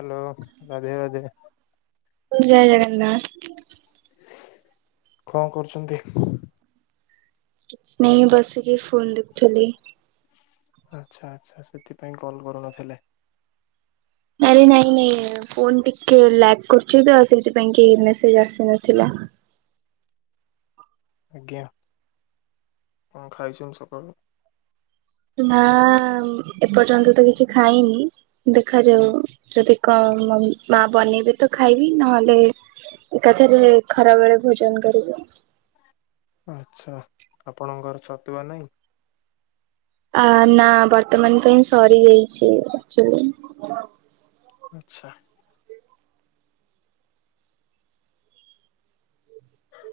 Hello, Radhe Radhe. ଜୟ ଜଗନ୍ନାଥ। କଣ କରୁଛନ୍ତି? କିଛି ନାଇଁ, ବସିକି ଫୋନ ଦେଖୁଥିଲି। ଆଚ୍ଛା ଆଚ୍ଛା ସେଥିପାଇଁ କଲ କରୁନଥିଲେ। ନାଇଁ ନାଇଁ ଫୋନ ଟିକେ ଲାକ୍ କରୁଛି ତ, ସେଥିପାଇଁ କି ମେସେଜ ଆସିନଥିଲା। ହଁ [inaudible] ଆଜ୍ଞା, କଣ ଖାଇଛନ୍ତି ସକାଳୁ। ଏ ମା, ଏପର୍ଯ୍ୟନ୍ତ ତ କିଛି ଖାଇନି, ଦେଖାଯାଉ ଯଦି କଣ। ମା ବନେଇବେ ତ ଖାଇବି, ନହେଲେ ଏକାଥରେ ଖରାବେଳେ ଭୋଜନ କରିବି। ଁ [inaudible] ଆଚ୍ଛା, ଆପଣଙ୍କର ଛତୁଆ ନାଇଁ। ଆ, ନା ବର୍ତ୍ତମାନ ପାଇଁ ସରି ଯାଇଛି ଆକଚୁଲି। ଆଚ୍ଛା।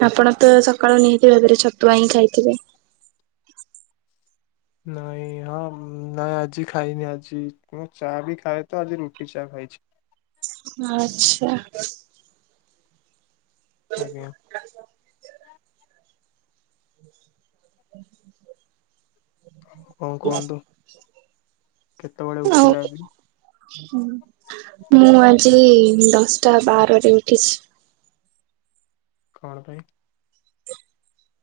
ଆପଣ ତ ସକାଳୁ ନିହାତି ଭାବରେ ଛତୁଆ ହିଁ ଖାଇଥିବେ? ନାଇଁ, ହଁ ନାଁ ଆଜି ଖାଇନି ଆଜି ମୁଁ ଚା ବି ଖାଏ ତ, ଆଜି ରୁଟି ଚା ଖାଇଛି। ଆଚ୍ଛା। ଆଜ୍ଞା। ହ [inaudible] କଣ କୁହନ୍ତୁ, କେତେବେଳେ ଉଠିଲେ ଆଜି। ହୁଁ ମୁଁ ଆଜି ଦଶଟା ବାରରେ ଉଠିଛି। କଣ ପାଇଁ?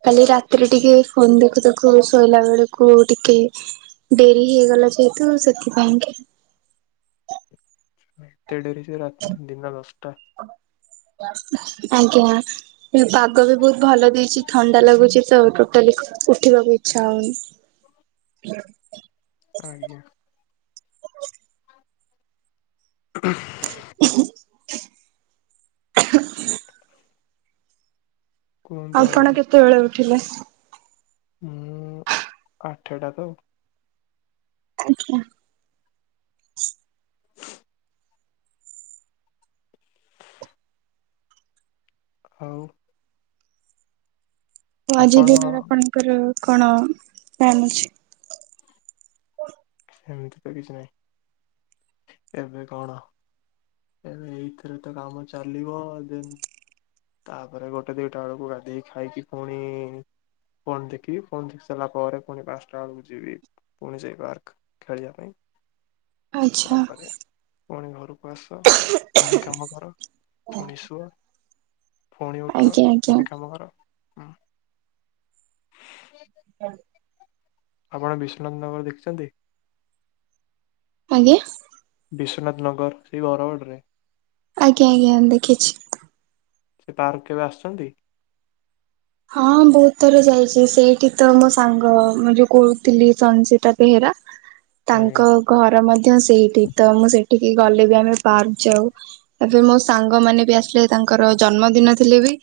କାଲି ରାତିରେ ଟିକେ, ଫୋନ ଦେଖୁ ଦେଖୁ ଶୋଇଲା ବେଳକୁ ଟିକେ। ଡେରି ହେଇଗଲା ଯେହେତୁ ସେଥିପାଇଁ କି। ଏତେ ଡେରି ଯେ ରାତି ଦିନ ଦଶଟା। ଆଜ୍ଞା, ପାଗ ବି ବହୁତ ଭଲ ଦେଇଛି ଥଣ୍ଡା ଲାଗୁଛି ସେଉଠୁ। କଇଲି କି ଉଠିବାକୁ ଇଚ୍ଛା ହଉନି। ଆଜ୍ଞା। ଅ [inaudible] [inaudible] କୁହନ୍ତୁ ଆପଣ କେତେବେଳେ ଉଠିଲେ? ହୁଁ ଆଠେଟା ତ ଆଉ। ଆଜ୍ଞା। ଆଉ। ଆଜି ଆପଣ ଦିନ ରେ ଆଣଙ୍କର। କଣ ବନୁଛି। ସେମିତି ତ କିଛି ନାହିଁ, ଏବେ କଣ? ଏବେ ଏଇଥିରେ ତ କାମ ଚାଲିବ, ଦେନ୍ ତାପରେ, ଗୋଟେ ଦିଟା ବେଳକୁ ଗାଧେଇ ଖାଇକି ପୁଣି ଫୋନ୍ ଦେଖିବି ଫୋନ୍ ଦେଖି ସାରିଲା ପରେ ପୁଣି ପାଞ୍ଚଟା ବେଳକୁ ଯିବି ପୁଣି ସେଇ ପାର୍କ। ଖେଳିବା ପାଇଁ। ଆଚ୍ଛା ତାପରେ, ପୁଣି ଘରକୁ ଆସ ପୁଣି କାମ କର। ପୁଣି ଶୁଅ ପୁଣି ଉଠ ଆଜ୍ଞା ଆଜ୍ଞା ପୁଣି କାମ କର, ହୁଁ। ହ [inaudible] [inaudible] ଆପଣ ବିଶ୍ୱନାଥ ନଗର ଦେଖିଛନ୍ତି? ଆଜ୍ଞା? ବିଶ୍ବନାଥ ନଗର ସେଇ ବରଗଡ଼ରେ। ଆଜ୍ଞା, ଆଜ୍ଞା, ଦେଖିଛି। ସେ ପାର୍କକୁ କେବେ ଆସିଛନ୍ତି? ହଁ, ବହୁତ ଥର ଯାଇଛି ସେଇଠି ତ ମୋ ସାଙ୍ଗ ମୁଁ ଯୋଉ କହୁଥିଲି ସଂଜିତା ବେହେ ରା ଆଜ୍ଞା ତାଙ୍କ ଘର ମଧ୍ୟ ସେଇଠି ତ ମୁଁ ସେ ଠିକି ଗଲେ ବି ଆମେ ପାର୍କ ଯାଉ, ତାପରେ ମୋ ସାଙ୍ଗ ମାନେ ବି ଆସିଲେ ତାଙ୍କର ଜନ୍ମଦିନ ଥିଲେ ବି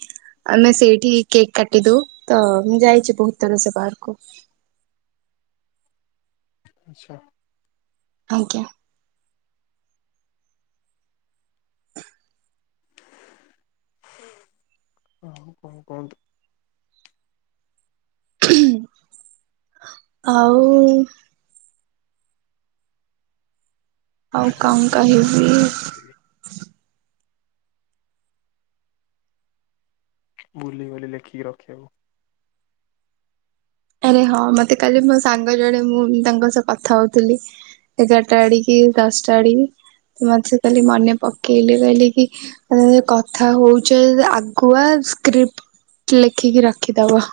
ଆମେ ସେଇଠି କେକ୍ କାଟି ଦଉ ତ ମୁଁ ଯାଇଛି ବହୁତ ଥର ସେ ପାର୍କ କୁ। ଆଛା। ଆଜ୍ଞା। ହଁ, କ'ଣ କୁହନ୍ତୁ? ହୁଁ, ଆଉ ଆଉ ଆଜି କଣ ବି ସେଇଆ କହିବି? ହଉଛି କ'ଣ କହିବି? ଭୁଲି ଗଲି ଲେଖିକି ରଖିବାକୁ। ଆରେ ହଁ, ମତେ କାଲି ମୋ ସାଙ୍ଗ ଜଣେ ମୁଁ ତାଙ୍କ ସହ କଥା ହଉଥିଲି। ଏଗାରଟା ଆଡିକି ଦଶଟା ଆଡିକି ମତେ ସେ କାଲି ମନେ ପକେଇଲେ କହିଲେ କି କଥା ହଉଛ ଆଗୁଆ ସ୍କ୍ରିପ୍ଟ ଲେଖିକି ରଖିଦବ।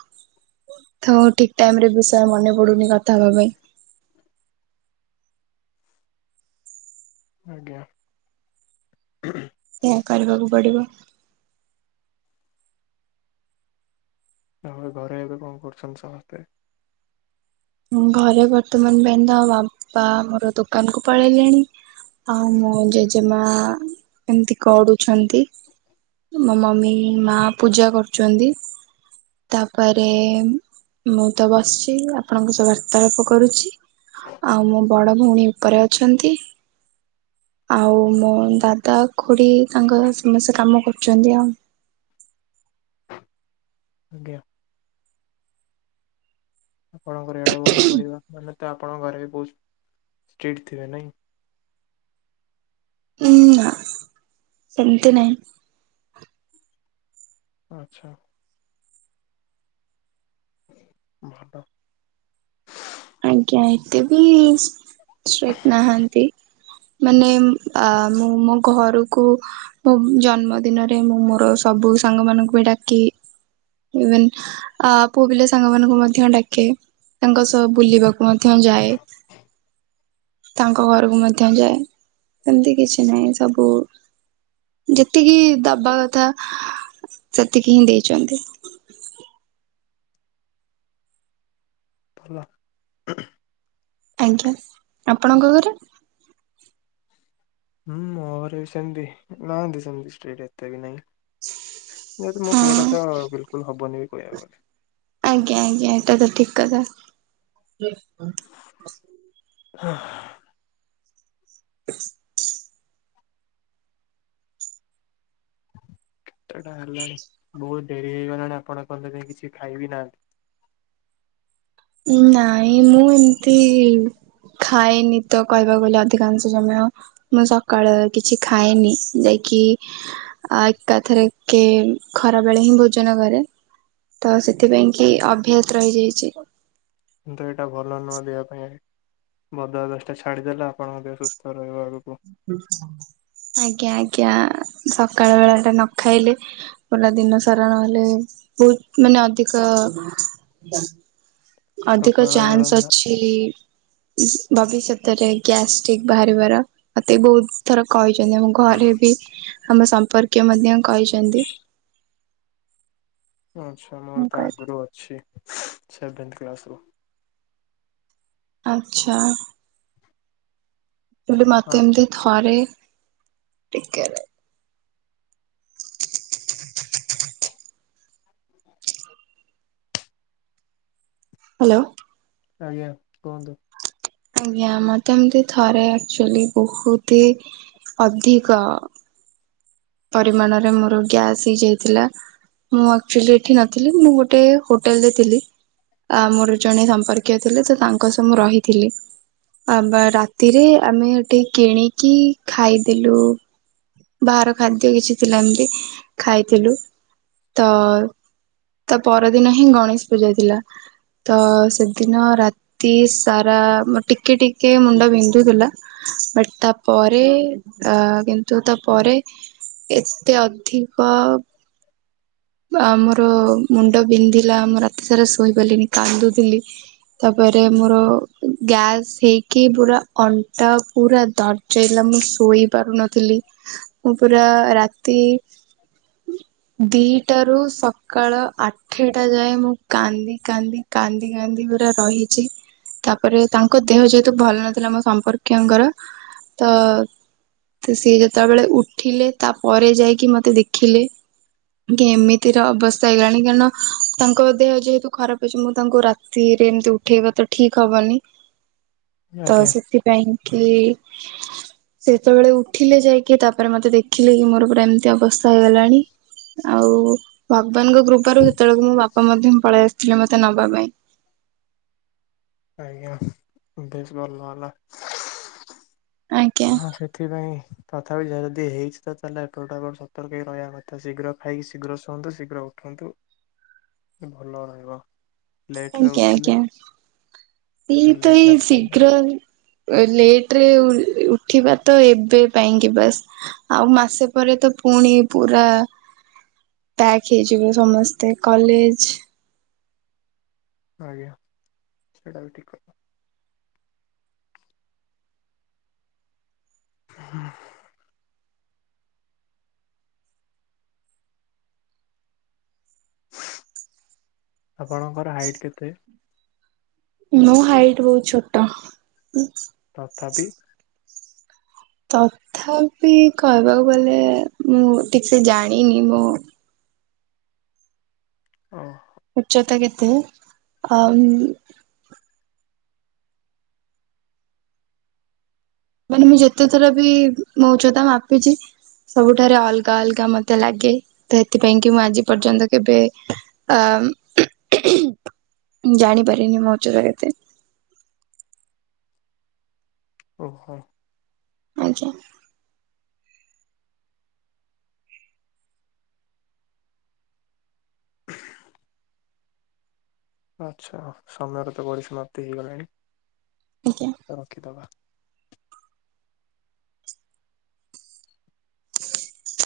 ଥ ଠିକ୍ ଟାଇମରେ ବିଷୟ ମନେ ପଡୁନି କଥା ହେବା ପାଇଁ। ଆଜ୍ଞା। ସେଇଆ କରିବାକୁ ପଡିବ। ତ ଘରେ ଏବେ କ'ଣ କରୁଛନ୍ତି ସମସ୍ତେ? ଘରେ ବର୍ତ୍ତମାନ ପାଇଁ ତ ବାପା ମୋର ଦୋକାନ କୁ ପଳେଇଲେଣି। ଆଉ ମୋ ଜେଜେମା ଏମିତି ଗଡୁଛନ୍ତି। ମୋ ମମି ମା ପୂଜା କରୁଛନ୍ତି। ତାପରେ ମୁଁ ତ ବସିଛି। ଆ ଆପଣଙ୍କ ସହ ବାର୍ତାଳାପ କରୁଛି, ଆଉ ମୋ ବଡ ଭଉଣୀ ଉପରେ ଅଛନ୍ତି। ଆଉ ମୋ ଦାଦା ଖୁଡି ତାଙ୍କ ସମସ୍ତେ କାମ କରୁଛନ୍ତି ଆଉ। [inaudible] ଆଜ୍ଞା। ଆପଣଙ୍କର ଏଡ ବଡ ପରିବାର ମାନେ ତ ଆପଣଙ୍କ ଘରେ ବି ବହୁତ ଷ୍ଟ୍ରିକ୍ଟ ଥିବେ ନାହିଁ। [inaudible] ନା ସେମିତି ନାଇଁ। ଆଚ୍ଛା। ଭଲ। ଆଜ୍ଞା, ଏତେ ବି ଷ୍ଟ୍ରିକ୍ଟ ନାହାନ୍ତି। ମାନେ ଆ ମୁଁ ମୋ ଘରକୁ ମୋ ଜନ୍ମ ଦିନରେ ମୁଁ ମୋର ସବୁ ସାଙ୍ଗମାନକୁ ବି ଡାକେ। ଇଭେନ୍ ଆ ପୁଅ ପିଲା ସାଙ୍ଗ ମାନଙ୍କୁ ମଧ୍ୟ ଡାକେ, ତାଙ୍କ ସହ ବୁଲିବାକୁ ମଧ୍ୟ ଯାଏ। ତାଙ୍କ ଘରକୁ ମଧ୍ୟ ଯାଏ ସେମିତି କିଛି ନାହିଁ ସବୁ ଯେତିକି ଦବା କଥା ସେତିକି ହିଁ ଦେଇଛନ୍ତି। [inaudible] ଭଲ। ଆଜ୍ଞା ଆପଣଙ୍କ ଘରେ ହୁଁ ମୋ ଘରେ ବି ସେମିତି ନାହାନ୍ତି ସେମତି ଷ୍ଟ୍ରେକ୍ଟ ଏତେ ବି ନାହିଁ। ମୋ ହଁ ପୁଅଟା ତ ବିଲକୁଲ ହବନି କହିବାକୁ ଗଲେ। ଆଜ୍ଞା ଆଜ୍ଞା ଏଇଟା ତ ଠିକ କଥା। ହଁ। [inaudible] କେତେଟା ହେଲାଣି ବହୁତ ଡେରି ହେଇଗଲାଣି ଆପଣ ଏପନ୍ତ ଯାଇ କିଛି ଖାଇବି ନାହାନ୍ତି। ନାଇଁ ମୁଁ ଏମିତି ଖାଏନି ତ କହିବାକୁ ଗଲେ ଅଧିକାଂଶ ସମୟ ମୁଁ ସକାଳେ କିଛି ଖାଏନି ଯାଇକି କି ଏକାଥରେକେ ଖରା ବେଳେ ହିଁ ଭୋଜନ କରେ। ତ ସେଥିପାଇଁ କି ଅଭ୍ୟାସ ରହିଯାଇଛି। କିନ୍ତୁ ଏଇଟା ଭଲ ନୁହଁ ଦେହ ପାଇଁ। ବଦ ଅଭ୍ୟାସ ଟା ଛାଡିଦେଲେ ଆପଣଙ୍କ ଦେହ ସୁସ୍ଥ ରହିବ ଆଗକୁ। ଆଜ୍ଞା ଆଜ୍ଞା। ସକାଳ ବେଳାଟା ନ ଖାଇଲେ ପୁରା ଦିନ ସାରା ନହେଲେ ବହୁତ ମାନେ ଅଧିକ ଅଧିକ ସକାଳ ବେଳା ଚାନ୍ସ ନା ଅଛି ଭବିଷ୍ୟତରେ ଗ୍ୟାଷ୍ଟିକ ବାହାରିବାର। ମତେ ବହୁତ ଥର କହିଛନ୍ତି ଆମ ଘରେ ବି, ଆମ ସମ୍ପର୍କୀୟ ମଧ୍ୟ କହିଛନ୍ତି। ଆଚ୍ଛା ମୁଁ ମୋର ତ କହିଲି ଆଗରୁ ଅଛି। ସେଭେନ୍ କ୍ଲାସ ରୁ। ଆଚ୍ଛା। ସୋଉଟୁ ମାତେ ହଁ ଏମତି ଥରେ ଟିକେ ହ୍ୟାଲୋ। ଆଜ୍ଞା କୁହନ୍ତୁ। ଆଜ୍ଞା ମତେ ଏମିତି ଥରେ ଆକ୍ଚୁଆଲି ବହୁତ ଅଧିକ ଅ ପରିମାଣରେ ମୋର ଗ୍ୟାସ୍ ହେଇ ଯାଇଥିଲା। ମୁଁ ଆକ୍ଚୁଆଲି ଏଠି ନଥିଲି। ମୁଁ ଗୋଟେ ହୋଟେଲ ରେ ଥିଲି। ଆ ମୋର ଜଣେ ସମ୍ପର୍କୀୟ ଥିଲେ ତ ତାଙ୍କ ସହ ମୁଁ ରହିଥିଲି। ଆ ବା ରାତିରେ ଆମେ ଏଠି କିଣିକି ଖାଇଦେଲୁ ବାହାର ଖାଦ୍ୟ କିଛି ଥିଲା ଏମିତି ଖାଇଥିଲୁ। ତ ତା ପରଦିନ ହିଁ ଗଣେଶ ପୂଜା ଥିଲା। ତ ସେଦିନ ରାତି ସାରା ଟିକେ ଟିକେ ମୁଣ୍ଡ ବିନ୍ଧୁଥିଲା ବଟ ତାପରେ ଆ କିନ୍ତୁ, ତା ପରେ ଏତେ ଅଧିକ ଆମର ମୁଣ୍ଡ ବିନ୍ଧିଲା ଆମ ରାତି ସାରା ଶୋଇପାରିଲିନି କାନ୍ଦୁଥିଲି। ତାପରେ ମୋର ଗ୍ୟାସ୍ ହେଇକି ପୁରା ଅଣ୍ଟା ପୁରା ଦର୍ଜ୍ ହେଇଗଲା। ମୁଁ ଶୋଇ ପାରୁନଥିଲି। ମୁଁ ପୁରା ରାତି ଦୁଇଟାରୁ ସକାଳ ଆଠଟା ଯାଏ ମୁଁ କାନ୍ଦି କାନ୍ଦି- କାନ୍ଦି କାନ୍ଦି ପୁରା ରହିଛି। ତାପରେ ତାଙ୍କ ଦେହ ଯେହେତୁ ଭଲ ନଥିଲା ମୋ ସମ୍ପର୍କୀୟଙ୍କର। ତ ତ ସିଏ ଯେତେବେଳେ ଉଠିଲେ ତା ପରେ ଯାଇକି ମତେ ଦେଖିଲେ। କି ଏମିତିର ଅବସ୍ଥା ହେଇଗଲାଣି କାରଣ ତାଙ୍କ ଦେହ ଯେହେତୁ ଖରାପ ହେଇଛି ମୁଁ ତାଙ୍କୁ ରାତିରେ ଏମତି ଉଠେଇବା ତ ଠିକ ହବନି। ତ ଆଜ୍ଞା ସେଥିପାଇଁକି ସେ ଯେତେବେଳେ ଉଠିଲେ ଯାଇକି ତାପରେ ମତେ ଦେଖିଲେ କି ମୋର ପୁରା ଏମିତି ଅବସ୍ଥା ହେଇଗଲାଣି। ଆଉ ଭଗବାନଙ୍କ କୃପାରୁ ସେତେବେଳକୁ ମୋ ବାପା ମଧ୍ୟ ପଳେଇ ଆସି ଥିଲେ ମତେ ନବା ପାଇଁ। ଆଜ୍ଞା ବେଶ୍ ଭଲ ହେଲା। ଆଜ୍ଞା ହଁ ସେଥିପାଇଁ ତଥାପି ଯଦି ହେଇଛି ତ ତାହେଲେ ଏପଟୁ ଆପଣ ସତର୍କ ରହିବା କଥା। ଶୀଘ୍ର ଖାଇକି ଶୀଘ୍ର ଶୁଅନ୍ତୁ ଶୀଘ୍ର ଉଠ ଉଠନ୍ତୁ ଭଲ ରହିବ। ଲେଟରେ ଆଜ୍ଞା ଉଠିଲେ ଆଜ୍ଞା ଏଇ ତ ଏଇ ଲେଟରେ ଖାଇଲେ ଶୀଘ୍ର ଲେଟରେ ଉଠିବା ତ ଏବେ ପାଇଁକି ବାସ୍। ଆଉ ମାସେ ପରେ ତ ପୁଣି ପୁରା ପ୍ୟାକ୍ ହେଇଯିବ ସମସ୍ତେ କଲେଜ ଆଜ୍ଞା, ସେଇଟା ବି ଠିକ୍ କଥା। ହୁଁ। ଆପଣଙ୍କର ହାଇଟ୍ କେତେ? ମୋ ହାଇଟ୍ ବହୁତ ଛୋଟ। ତଥାପି? ତଥାପି କହିବାକୁ ଗଲେ ମୁଁ ଠିକ ସେ ଜାଣିନି ମୁଁ ଓହ। ଉଚ୍ଚତା କେତେ ଆ ମାନେ ମୁଁ ଯେତେଥର ବି ମୋ ଉଚ୍ଚତା ମାପିଛି ସବୁଠାରେ ଅଲଗା ଅଲଗା ମତେ ଲାଗେ ତ ଏଥିପାଇଁ କି ମୁଁ ଆଜି ପର୍ଯ୍ୟନ୍ତ କେବେ ଅ ଆମ୍ ଉ ମୁ ଜାଣିପାରେନି ମୋ ଉଚ୍ଚତା କେତେ। ଓହୋ। ଆଜ୍ଞା। ଆଚ୍ଛା ସମୟର ତ ବଡି ସମାପ୍ତି ହେଇଗଲାଣି ଆଜ୍ଞା। ରଖିଦବା। [inaudible]